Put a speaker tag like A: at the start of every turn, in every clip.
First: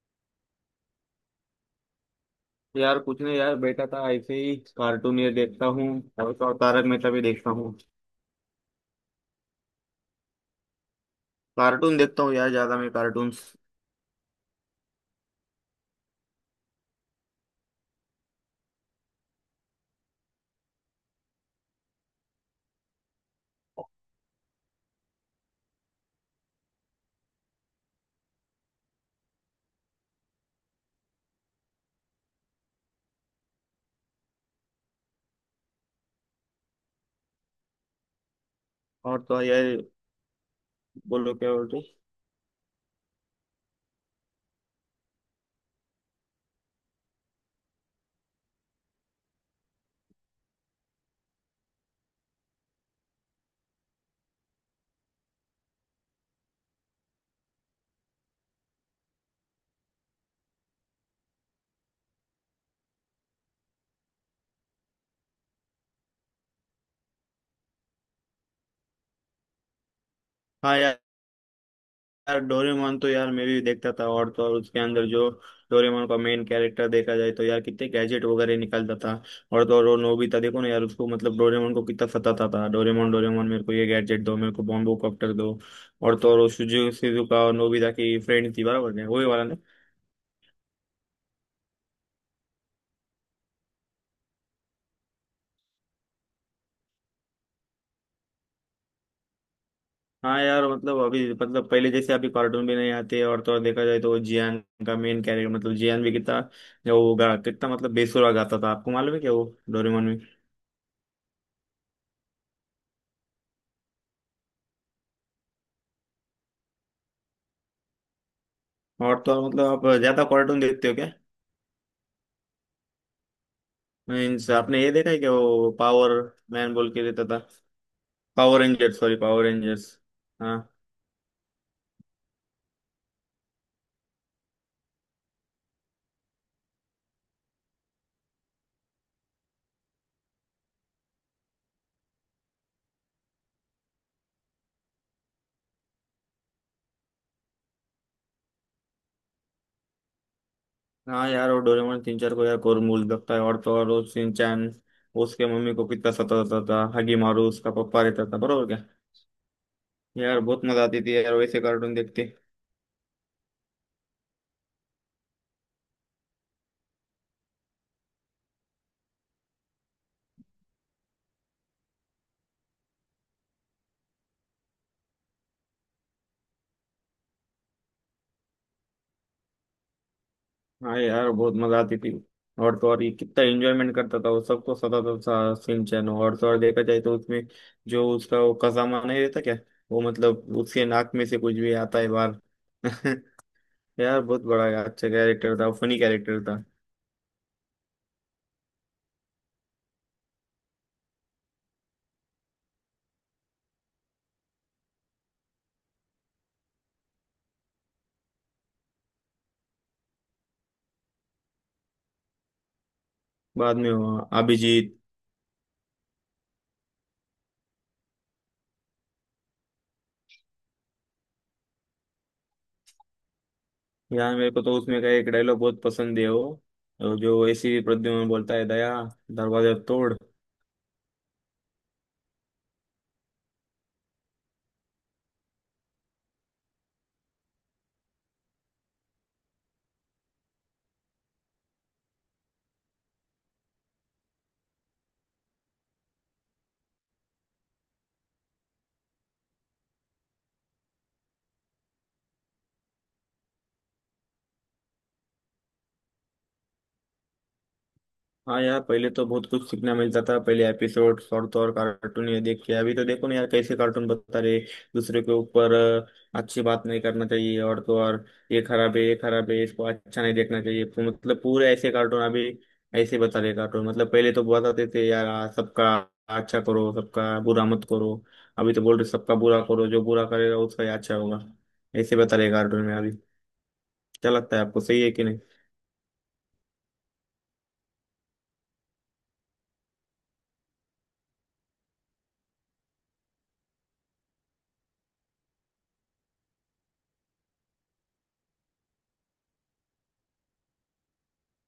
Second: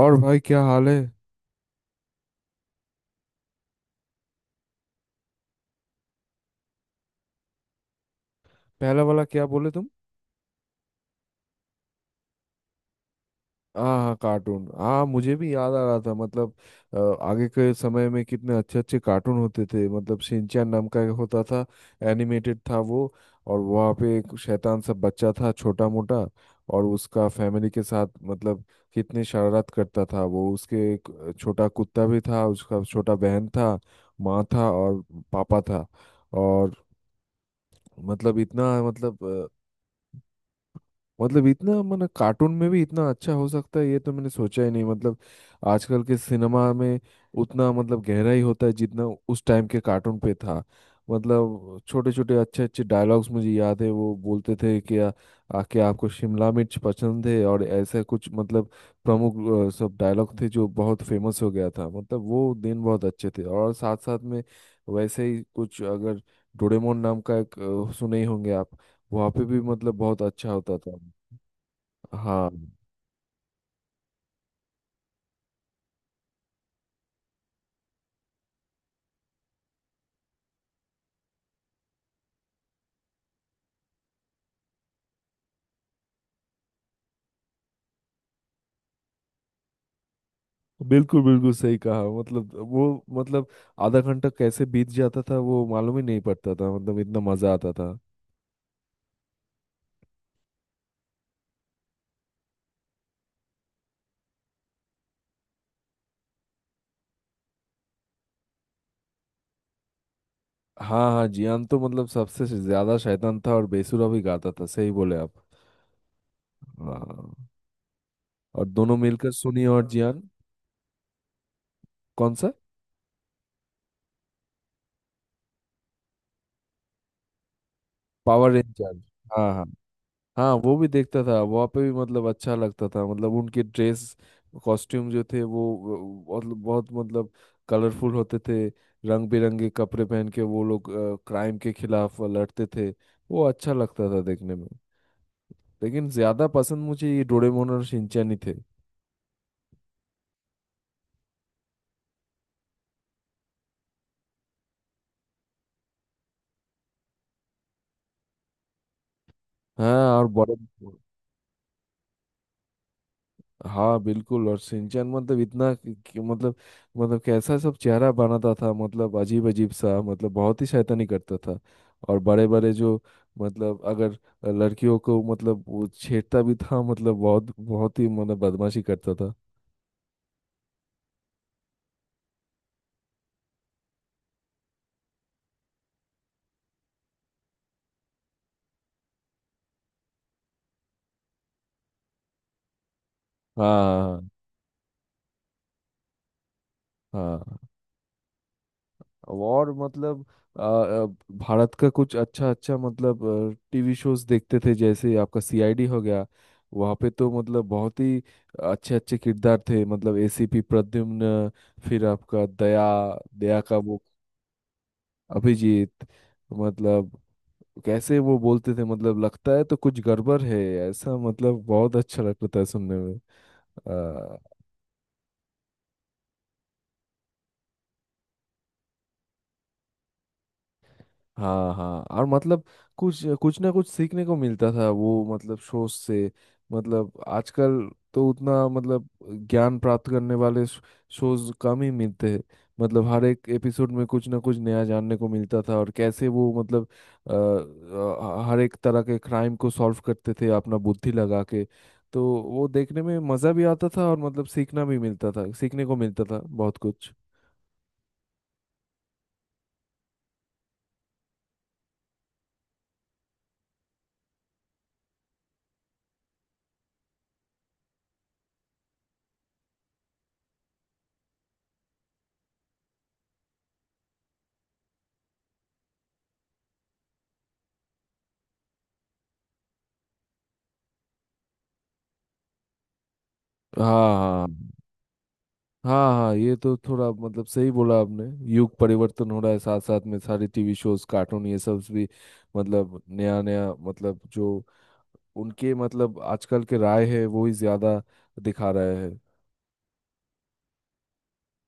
A: और भाई क्या हाल है।
B: यार कुछ नहीं यार, बैठा था ऐसे ही कार्टून ये देखता हूँ। और तो और तारक मेहता भी देखता हूँ।
A: पहला वाला क्या बोले तुम?
B: कार्टून देखता हूँ यार, ज्यादा मैं कार्टून्स।
A: हाँ हाँ, कार्टून। हाँ, मुझे भी याद आ रहा था। मतलब अ, आगे के समय में कितने अच्छे अच्छे कार्टून होते थे। मतलब शिनचैन नाम का एक होता था। एनिमेटेड था वो। और वहाँ पे एक शैतान सा बच्चा था, छोटा मोटा। और उसका फैमिली के साथ मतलब कितनी शरारत करता था वो। उसके एक छोटा कुत्ता भी था, उसका छोटा बहन था, माँ था और पापा था। और मतलब इतना
B: और तो और
A: मतलब
B: यार बोलो
A: मतलब
B: क्या
A: इतना
B: बोलते।
A: मतलब कार्टून में भी इतना अच्छा हो सकता है ये तो मैंने सोचा ही नहीं। मतलब आजकल के सिनेमा में उतना मतलब गहराई होता है जितना उस टाइम के कार्टून पे था। मतलब छोटे छोटे अच्छे अच्छे डायलॉग्स मुझे याद है। वो बोलते थे कि आ, आ, कि आपको शिमला मिर्च पसंद है और ऐसा कुछ। मतलब प्रमुख सब डायलॉग थे जो बहुत फेमस हो गया था। मतलब वो दिन बहुत अच्छे थे। और साथ साथ में वैसे ही कुछ अगर डोरेमोन नाम का एक सुने ही होंगे आप। वहाँ पे भी मतलब बहुत अच्छा
B: हाँ
A: होता था।
B: यार। यार
A: हाँ,
B: डोरेमोन तो यार मैं भी देखता था, और तो और उसके अंदर जो डोरेमोन का मेन कैरेक्टर देखा जाए तो यार कितने गैजेट वगैरह निकालता था। और तो और वो नोबिता देखो ना यार, उसको मतलब डोरेमोन को कितना सताता था। डोरेमोन डोरेमोन मेरे को ये गैजेट दो, मेरे को बॉम्बो कॉप्टर दो। और तो और वो सुजुकी सिजुका और नोबिता की फ्रेंड थी, बराबर है वही वाला।
A: बिल्कुल बिल्कुल सही कहा। मतलब वो मतलब आधा घंटा कैसे बीत जाता था वो मालूम ही नहीं पड़ता था। मतलब इतना मजा आता था।
B: हाँ यार, मतलब अभी मतलब पहले जैसे अभी कार्टून भी नहीं आते। और तो और देखा जाए तो वो जियान का मेन कैरेक्टर मतलब जियान भी कितना वो गा कितना मतलब बेसुरा गाता था, आपको मालूम है क्या वो डोरेमोन में।
A: हाँ हाँ, जियान तो मतलब सबसे ज्यादा शैतान था और बेसुरा भी गाता था। सही बोले आप। हाँ, और दोनों
B: और
A: मिलकर
B: तो और
A: सुनिए
B: मतलब
A: और
B: आप
A: जियान।
B: ज्यादा कार्टून देखते हो क्या?
A: कौन सा?
B: मीन्स आपने ये देखा है क्या, वो पावर मैन बोल के देता था।
A: Power
B: power
A: ranger.
B: Rangers, sorry, power
A: हाँ हाँ।
B: रेंजर्स।
A: हाँ,
B: हाँ
A: वो भी देखता था। वहाँ पे भी मतलब अच्छा लगता था। मतलब उनके ड्रेस कॉस्ट्यूम जो थे बहुत बहुत मतलब कलरफुल होते थे। रंग बिरंगे कपड़े पहन के वो लोग क्राइम के खिलाफ लड़ते थे। वो अच्छा लगता था देखने में। लेकिन ज्यादा पसंद मुझे ये डोरेमोन और शिनचैन ही थे।
B: हाँ। यार वो डोरेमोन तीन चार को यार कोरमूल लगता है। और तो और वो शिनचैन उसके मम्मी को कितना सताता था। हगी मारू उसका पप्पा रहता था, बरोबर क्या?
A: हाँ और
B: यार
A: बड़े।
B: बहुत मजा आती थी यार, वैसे कार्टून देखते।
A: हाँ बिल्कुल, और सिंचन मतलब इतना कि मतलब मतलब कैसा सब चेहरा बनाता था। मतलब अजीब अजीब सा, मतलब बहुत ही शैतानी करता था। और बड़े बड़े जो मतलब अगर लड़कियों को मतलब वो छेड़ता भी था। मतलब बहुत बहुत ही मतलब बदमाशी करता था।
B: हाँ यार, बहुत मजा आती थी। और तो और ये कितना एंजॉयमेंट करता था, वो सबको सताता था सिम चैन। और तो और देखा जाए तो उसमें जो उसका वो कसामा नहीं रहता क्या, वो मतलब उसके नाक में से कुछ भी आता है बाहर यार
A: हाँ
B: बहुत बड़ा यार, अच्छा कैरेक्टर था, फनी कैरेक्टर था।
A: हाँ हाँ हाँ। और मतलब आ, आ, भारत का कुछ अच्छा अच्छा मतलब टीवी शोज देखते थे, जैसे आपका सीआईडी हो गया। वहाँ पे तो मतलब बहुत ही अच्छे अच्छे किरदार थे। मतलब एसीपी प्रद्युम्न, फिर आपका दया, दया का
B: बाद में
A: वो
B: वो अभिजीत।
A: अभिजीत। मतलब कैसे वो बोलते थे, मतलब लगता है तो कुछ गड़बड़ है, ऐसा। मतलब बहुत अच्छा लगता था सुनने में।
B: यार मेरे को तो उसमें का एक डायलॉग बहुत पसंद है, वो जो ऐसी प्रद्युमन बोलता है, दया दरवाजा तोड़।
A: हाँ हाँ, और मतलब कुछ कुछ ना कुछ सीखने को मिलता था वो मतलब शो से। मतलब आजकल तो उतना मतलब ज्ञान प्राप्त करने वाले शोज कम ही मिलते हैं। मतलब हर एक एपिसोड में कुछ ना कुछ नया जानने को मिलता था। और कैसे वो मतलब हर एक तरह के क्राइम को सॉल्व करते थे अपना बुद्धि लगा के। तो वो देखने में मज़ा भी आता था और मतलब सीखना भी मिलता था, सीखने को मिलता था बहुत कुछ।
B: हाँ यार, पहले तो बहुत कुछ सीखने मिलता था पहले एपिसोड। और तो और कार्टून ये देख के अभी तो देखो ना यार, कैसे कार्टून बता रहे दूसरे के ऊपर। अच्छी बात नहीं करना चाहिए। और तो और ये खराब है, ये खराब है, इसको अच्छा नहीं देखना चाहिए, तो मतलब पूरे ऐसे कार्टून अभी ऐसे बता रहे कार्टून। मतलब पहले तो बताते थे यार, सबका अच्छा करो, सबका बुरा मत करो। अभी तो बोल रहे सबका बुरा करो, जो बुरा करेगा उसका ही अच्छा होगा। ऐसे बता रहे कार्टून में अभी।
A: हाँ
B: क्या
A: हाँ
B: लगता है आपको, सही है कि नहीं?
A: हाँ। हाँ ये तो थोड़ा मतलब सही बोला आपने। युग परिवर्तन हो रहा है। साथ साथ में सारे टीवी शोज कार्टून ये सब भी मतलब नया नया मतलब जो उनके मतलब आजकल के राय है वो ही ज्यादा दिखा रहे हैं।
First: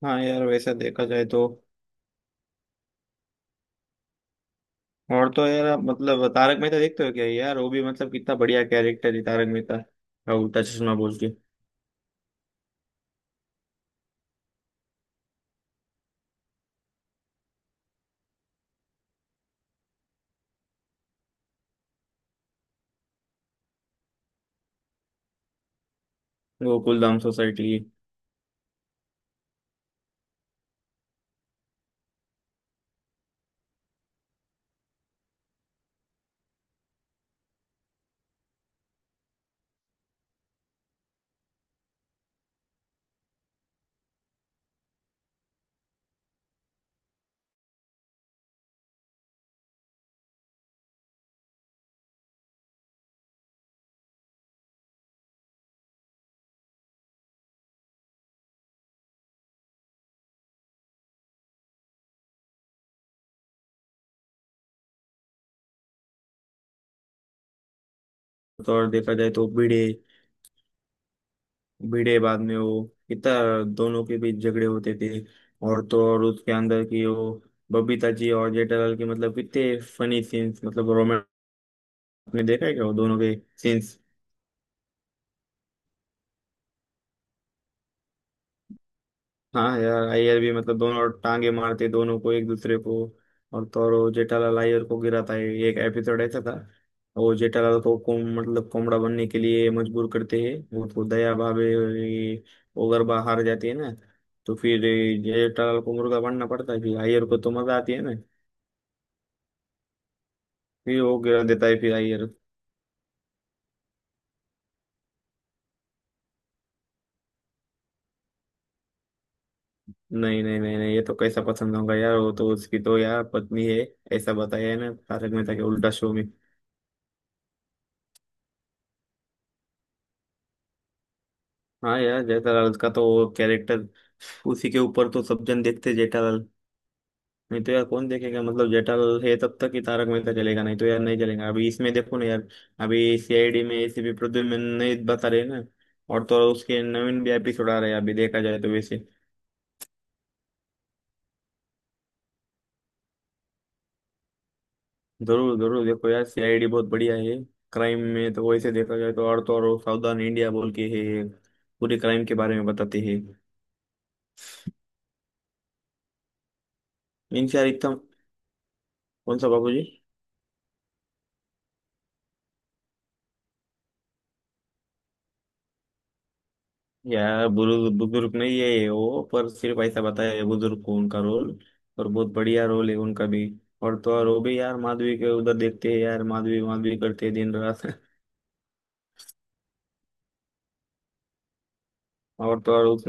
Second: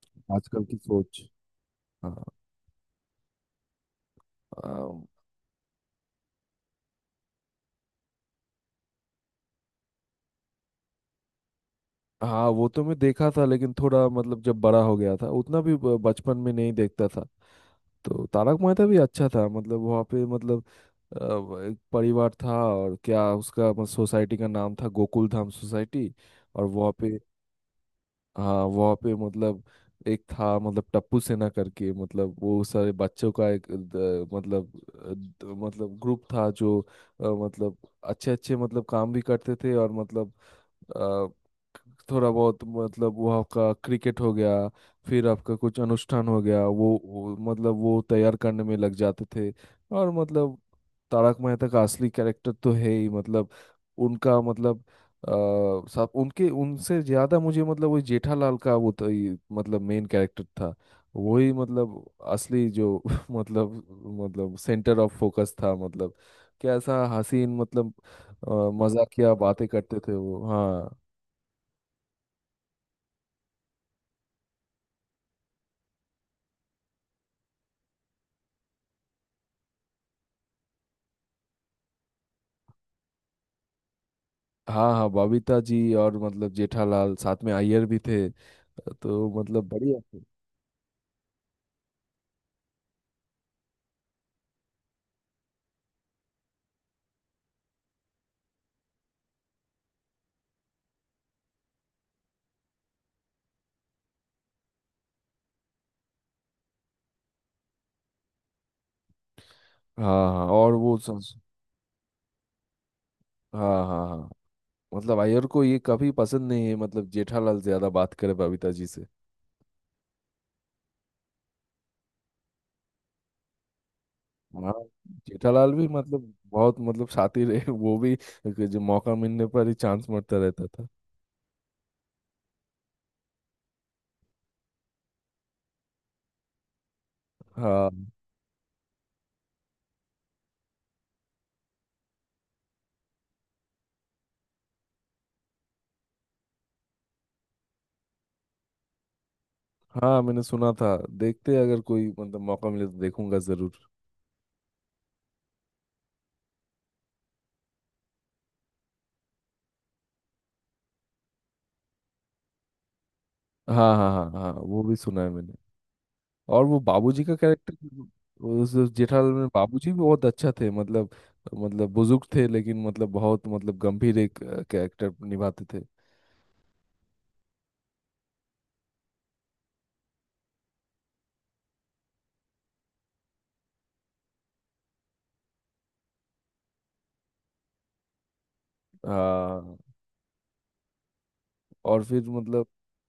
B: हाँ यार,
A: आजकल
B: वैसा
A: की
B: देखा
A: सोच।
B: जाए तो।
A: हाँ। अम,
B: और तो यार आप मतलब तारक मेहता देखते हो क्या यार? वो भी मतलब कितना बढ़िया कैरेक्टर है, तारक मेहता का उल्टा चश्मा बोल के।
A: हाँ, वो तो मैं देखा था लेकिन थोड़ा मतलब जब बड़ा हो गया था, उतना भी बचपन में नहीं देखता था। तो तारक मेहता भी अच्छा था। मतलब वहाँ पे मतलब एक परिवार था। और क्या उसका मतलब सोसाइटी का नाम था गोकुल धाम सोसाइटी। और वहाँ
B: गोकुल
A: पे
B: धाम सोसाइटी।
A: हाँ वहाँ पे मतलब एक था मतलब टप्पू सेना करके, मतलब वो सारे बच्चों का एक मतलब अ, द, मतलब ग्रुप था जो मतलब अच्छे अच्छे मतलब काम भी करते थे। और मतलब अ, थोड़ा बहुत मतलब वो आपका क्रिकेट हो गया, फिर आपका कुछ अनुष्ठान हो गया, वो मतलब वो तैयार करने में लग जाते थे। और मतलब तारक मेहता का असली कैरेक्टर तो है ही। मतलब उनका मतलब साहब उनके उनसे ज्यादा मुझे मतलब वही जेठालाल का वो तो मतलब मेन कैरेक्टर था। वही मतलब असली जो मतलब मतलब सेंटर ऑफ फोकस था। मतलब कैसा हसीन, मतलब
B: तो और देखा जाए
A: मजाकिया
B: तो
A: बातें
B: भिड़े
A: करते थे वो। हाँ
B: भिड़े बाद में वो कितना दोनों के बीच झगड़े होते थे। और तो और उसके अंदर की वो बबीता जी और जेठालाल के मतलब कितने फनी सीन्स, मतलब रोमांस में देखा है क्या वो दोनों के सीन्स?
A: हाँ हाँ, बबीता जी और मतलब जेठालाल, साथ में अय्यर भी थे। तो मतलब
B: हाँ
A: बढ़िया
B: यार
A: थे।
B: अय्यर भी, मतलब दोनों टांगे मारते दोनों को एक दूसरे को। और तो और वो जेठालाल अय्यर को गिराता है, एक एपिसोड ऐसा था। वो जेठालाल को कोम मतलब कोमड़ा बनने के लिए मजबूर करते हैं, वो तो दया भावे ये ओगरबा हार जाती है ना, तो फिर ये जेठालाल को मुर्गा बनना पड़ता है, फिर अय्यर को तो मजा आती है ना।
A: हाँ हाँ, और वो
B: फिर वो
A: संस।
B: गिरा देता है फिर अय्यर।
A: हाँ हाँ हाँ। मतलब अय्यर को ये कभी पसंद नहीं है, मतलब जेठालाल ज्यादा बात करे बबीता जी से।
B: नहीं नहीं नहीं नहीं, ये तो कैसा पसंद होगा यार, वो तो उसकी तो यार पत्नी है, ऐसा बताया
A: हाँ,
B: है ना तारक मेहता के
A: जेठालाल भी
B: उल्टा शो में।
A: मतलब बहुत मतलब शातिर है वो भी। जो मौका मिलने पर ही चांस मारता रहता था।
B: हाँ यार, जयता लाल का तो वो कैरेक्टर, उसी के ऊपर तो सब जन देखते जेठालाल, नहीं तो यार
A: हाँ
B: कौन देखेगा। मतलब जेठालाल है तब तक ही तारक मेहता चलेगा, नहीं तो यार नहीं चलेगा। अभी इसमें देखो ना यार, अभी सीआईडी में एसीपी प्रद्युम्न नहीं बता रहे ना। और तो और उसके नवीन भी एपिसोड आ रहे हैं अभी, देखा जाए तो वैसे।
A: हाँ, मैंने सुना था। देखते हैं, अगर कोई मतलब मौका मिले तो देखूंगा जरूर।
B: जरूर जरूर देखो यार, सीआईडी बहुत बढ़िया है। क्राइम में तो वैसे देखा जाए तो, और तो और सावधान इंडिया बोल के है, पूरे क्राइम के बारे में बताते हैं।
A: हाँ हाँ हाँ हाँ, वो भी सुना है मैंने। और वो बाबूजी का
B: इन यार एकदम।
A: कैरेक्टर, उस जेठालाल
B: कौन
A: में
B: सा बाबू जी?
A: बाबूजी भी बहुत अच्छा थे। मतलब मतलब बुजुर्ग थे, लेकिन मतलब बहुत मतलब गंभीर एक कैरेक्टर निभाते थे।
B: यार बुजुर्ग बुजुर्ग नहीं है ये, वो पर सिर्फ ऐसा बताया है बुजुर्ग को उनका रोल, और बहुत बढ़िया रोल है उनका भी। और तो और वो भी यार माधवी के उधर देखते हैं यार, माधवी माधवी करते हैं दिन रात
A: हाँ। और फिर
B: और
A: मतलब
B: तो और उस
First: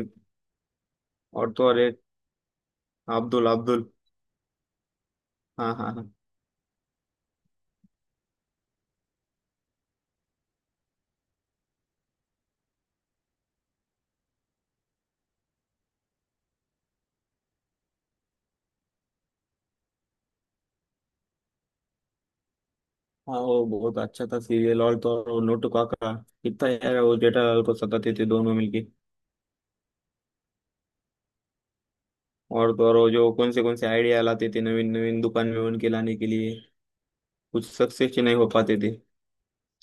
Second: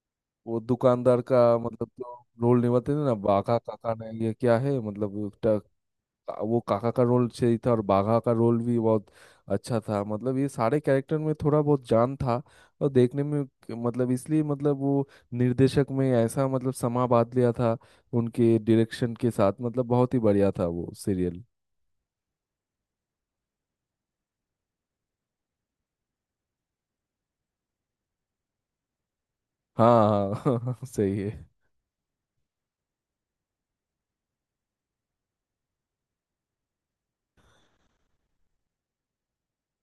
A: वो दुकानदार
B: और
A: का
B: तो और
A: मतलब
B: एक
A: जो रोल निभाते थे ना
B: अब्दुल
A: बाका
B: अब्दुल।
A: काका ने, ये क्या है मतलब
B: हाँ हाँ हाँ
A: वो काका का रोल सही था, और बाघा का रोल भी बहुत अच्छा था। मतलब ये सारे कैरेक्टर में थोड़ा बहुत जान था। और देखने में मतलब इसलिए मतलब वो निर्देशक में ऐसा मतलब समा बांध लिया था उनके डायरेक्शन के साथ। मतलब बहुत ही बढ़िया था वो सीरियल।
B: हाँ। वो बहुत अच्छा था सीरियल। और तो और वो नोटू काका, कितना यार वो जेठालाल को सताते थे दोनों मिलके।
A: हाँ हाँ सही है।
B: और तो और वो जो कौन से आइडिया लाते थे, नवीन नवीन दुकान में उनके लाने के लिए कुछ सक्सेस नहीं हो पाते थे।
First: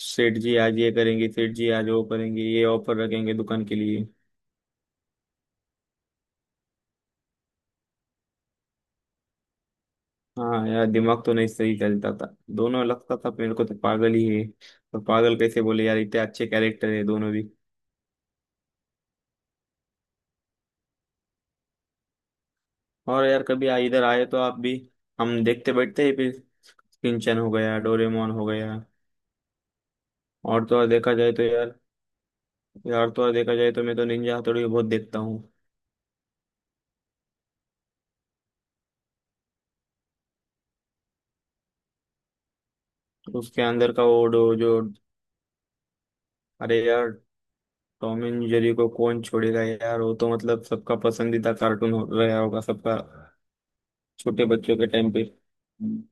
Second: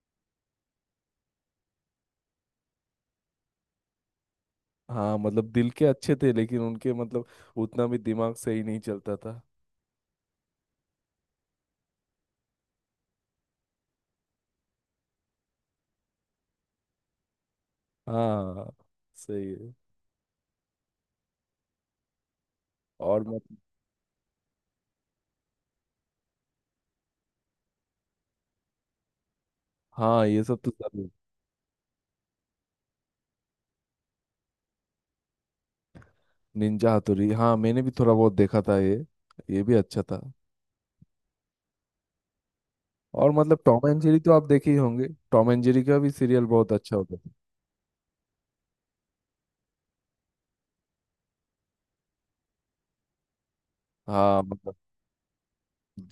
B: सेठ जी आज ये करेंगे, सेठ जी आज वो करेंगे, ये ऑफर रखेंगे दुकान के लिए।
A: हाँ मतलब दिल के अच्छे थे, लेकिन उनके मतलब उतना भी दिमाग सही नहीं चलता था।
B: हाँ यार, दिमाग तो नहीं सही चलता था दोनों, लगता था मेरे को तो पागल ही है। पर पागल कैसे बोले यार, इतने अच्छे कैरेक्टर है दोनों भी।
A: हाँ, सही है। और
B: और यार
A: मतलब
B: कभी इधर आए तो आप भी हम देखते बैठते ही फिर किंचन हो गया, डोरेमोन हो गया।
A: हाँ ये सब
B: और
A: तो।
B: तो और देखा जाए तो यार, यार तो और देखा जाए तो मैं तो निंजा हथौड़ी बहुत देखता हूँ।
A: निंजा हथौड़ी, हाँ मैंने भी थोड़ा बहुत देखा था ये। ये भी अच्छा था। और मतलब
B: उसके
A: टॉम
B: अंदर
A: एंड
B: का
A: जेरी
B: वो
A: तो आप
B: डो
A: देखे
B: जो,
A: ही होंगे। टॉम एंड जेरी का भी सीरियल बहुत
B: अरे
A: अच्छा
B: यार,
A: होता था।
B: टॉम एंड जेरी को कौन छोड़ेगा यार, वो तो मतलब सबका पसंदीदा कार्टून हो रहा होगा सबका,
A: हाँ
B: छोटे
A: मतलब
B: बच्चों के टाइम पे।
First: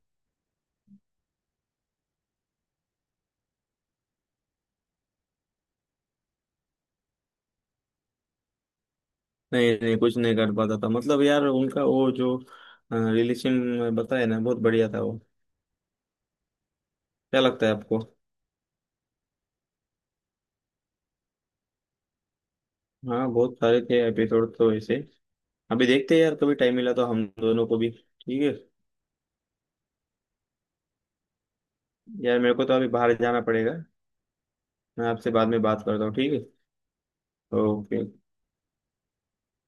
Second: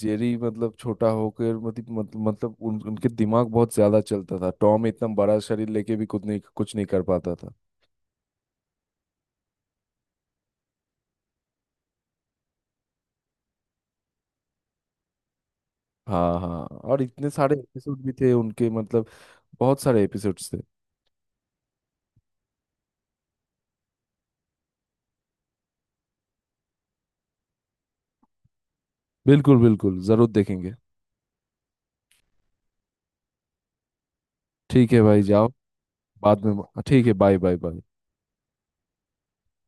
A: जेरी मतलब छोटा होकर मतलब मतलब मतलब उनके दिमाग बहुत ज्यादा चलता था। टॉम इतना बड़ा शरीर लेके भी कुछ नहीं कर पाता था।
B: नहीं नहीं कुछ नहीं कर पाता था, मतलब यार उनका वो जो रिलेशन बताया ना, बहुत बढ़िया था वो।
A: हाँ हाँ, और इतने
B: क्या
A: सारे
B: लगता है आपको?
A: एपिसोड भी थे उनके। मतलब बहुत सारे एपिसोड्स थे।
B: हाँ बहुत सारे थे एपिसोड तो ऐसे। अभी देखते हैं यार, कभी टाइम मिला तो हम दोनों को भी, ठीक है।
A: बिल्कुल बिल्कुल, जरूर देखेंगे।
B: यार मेरे को तो अभी बाहर जाना पड़ेगा,
A: ठीक है
B: मैं
A: भाई,
B: आपसे
A: जाओ।
B: बाद में बात करता हूँ, ठीक है?
A: बाद में, ठीक है। Bye bye bye.
B: ओके।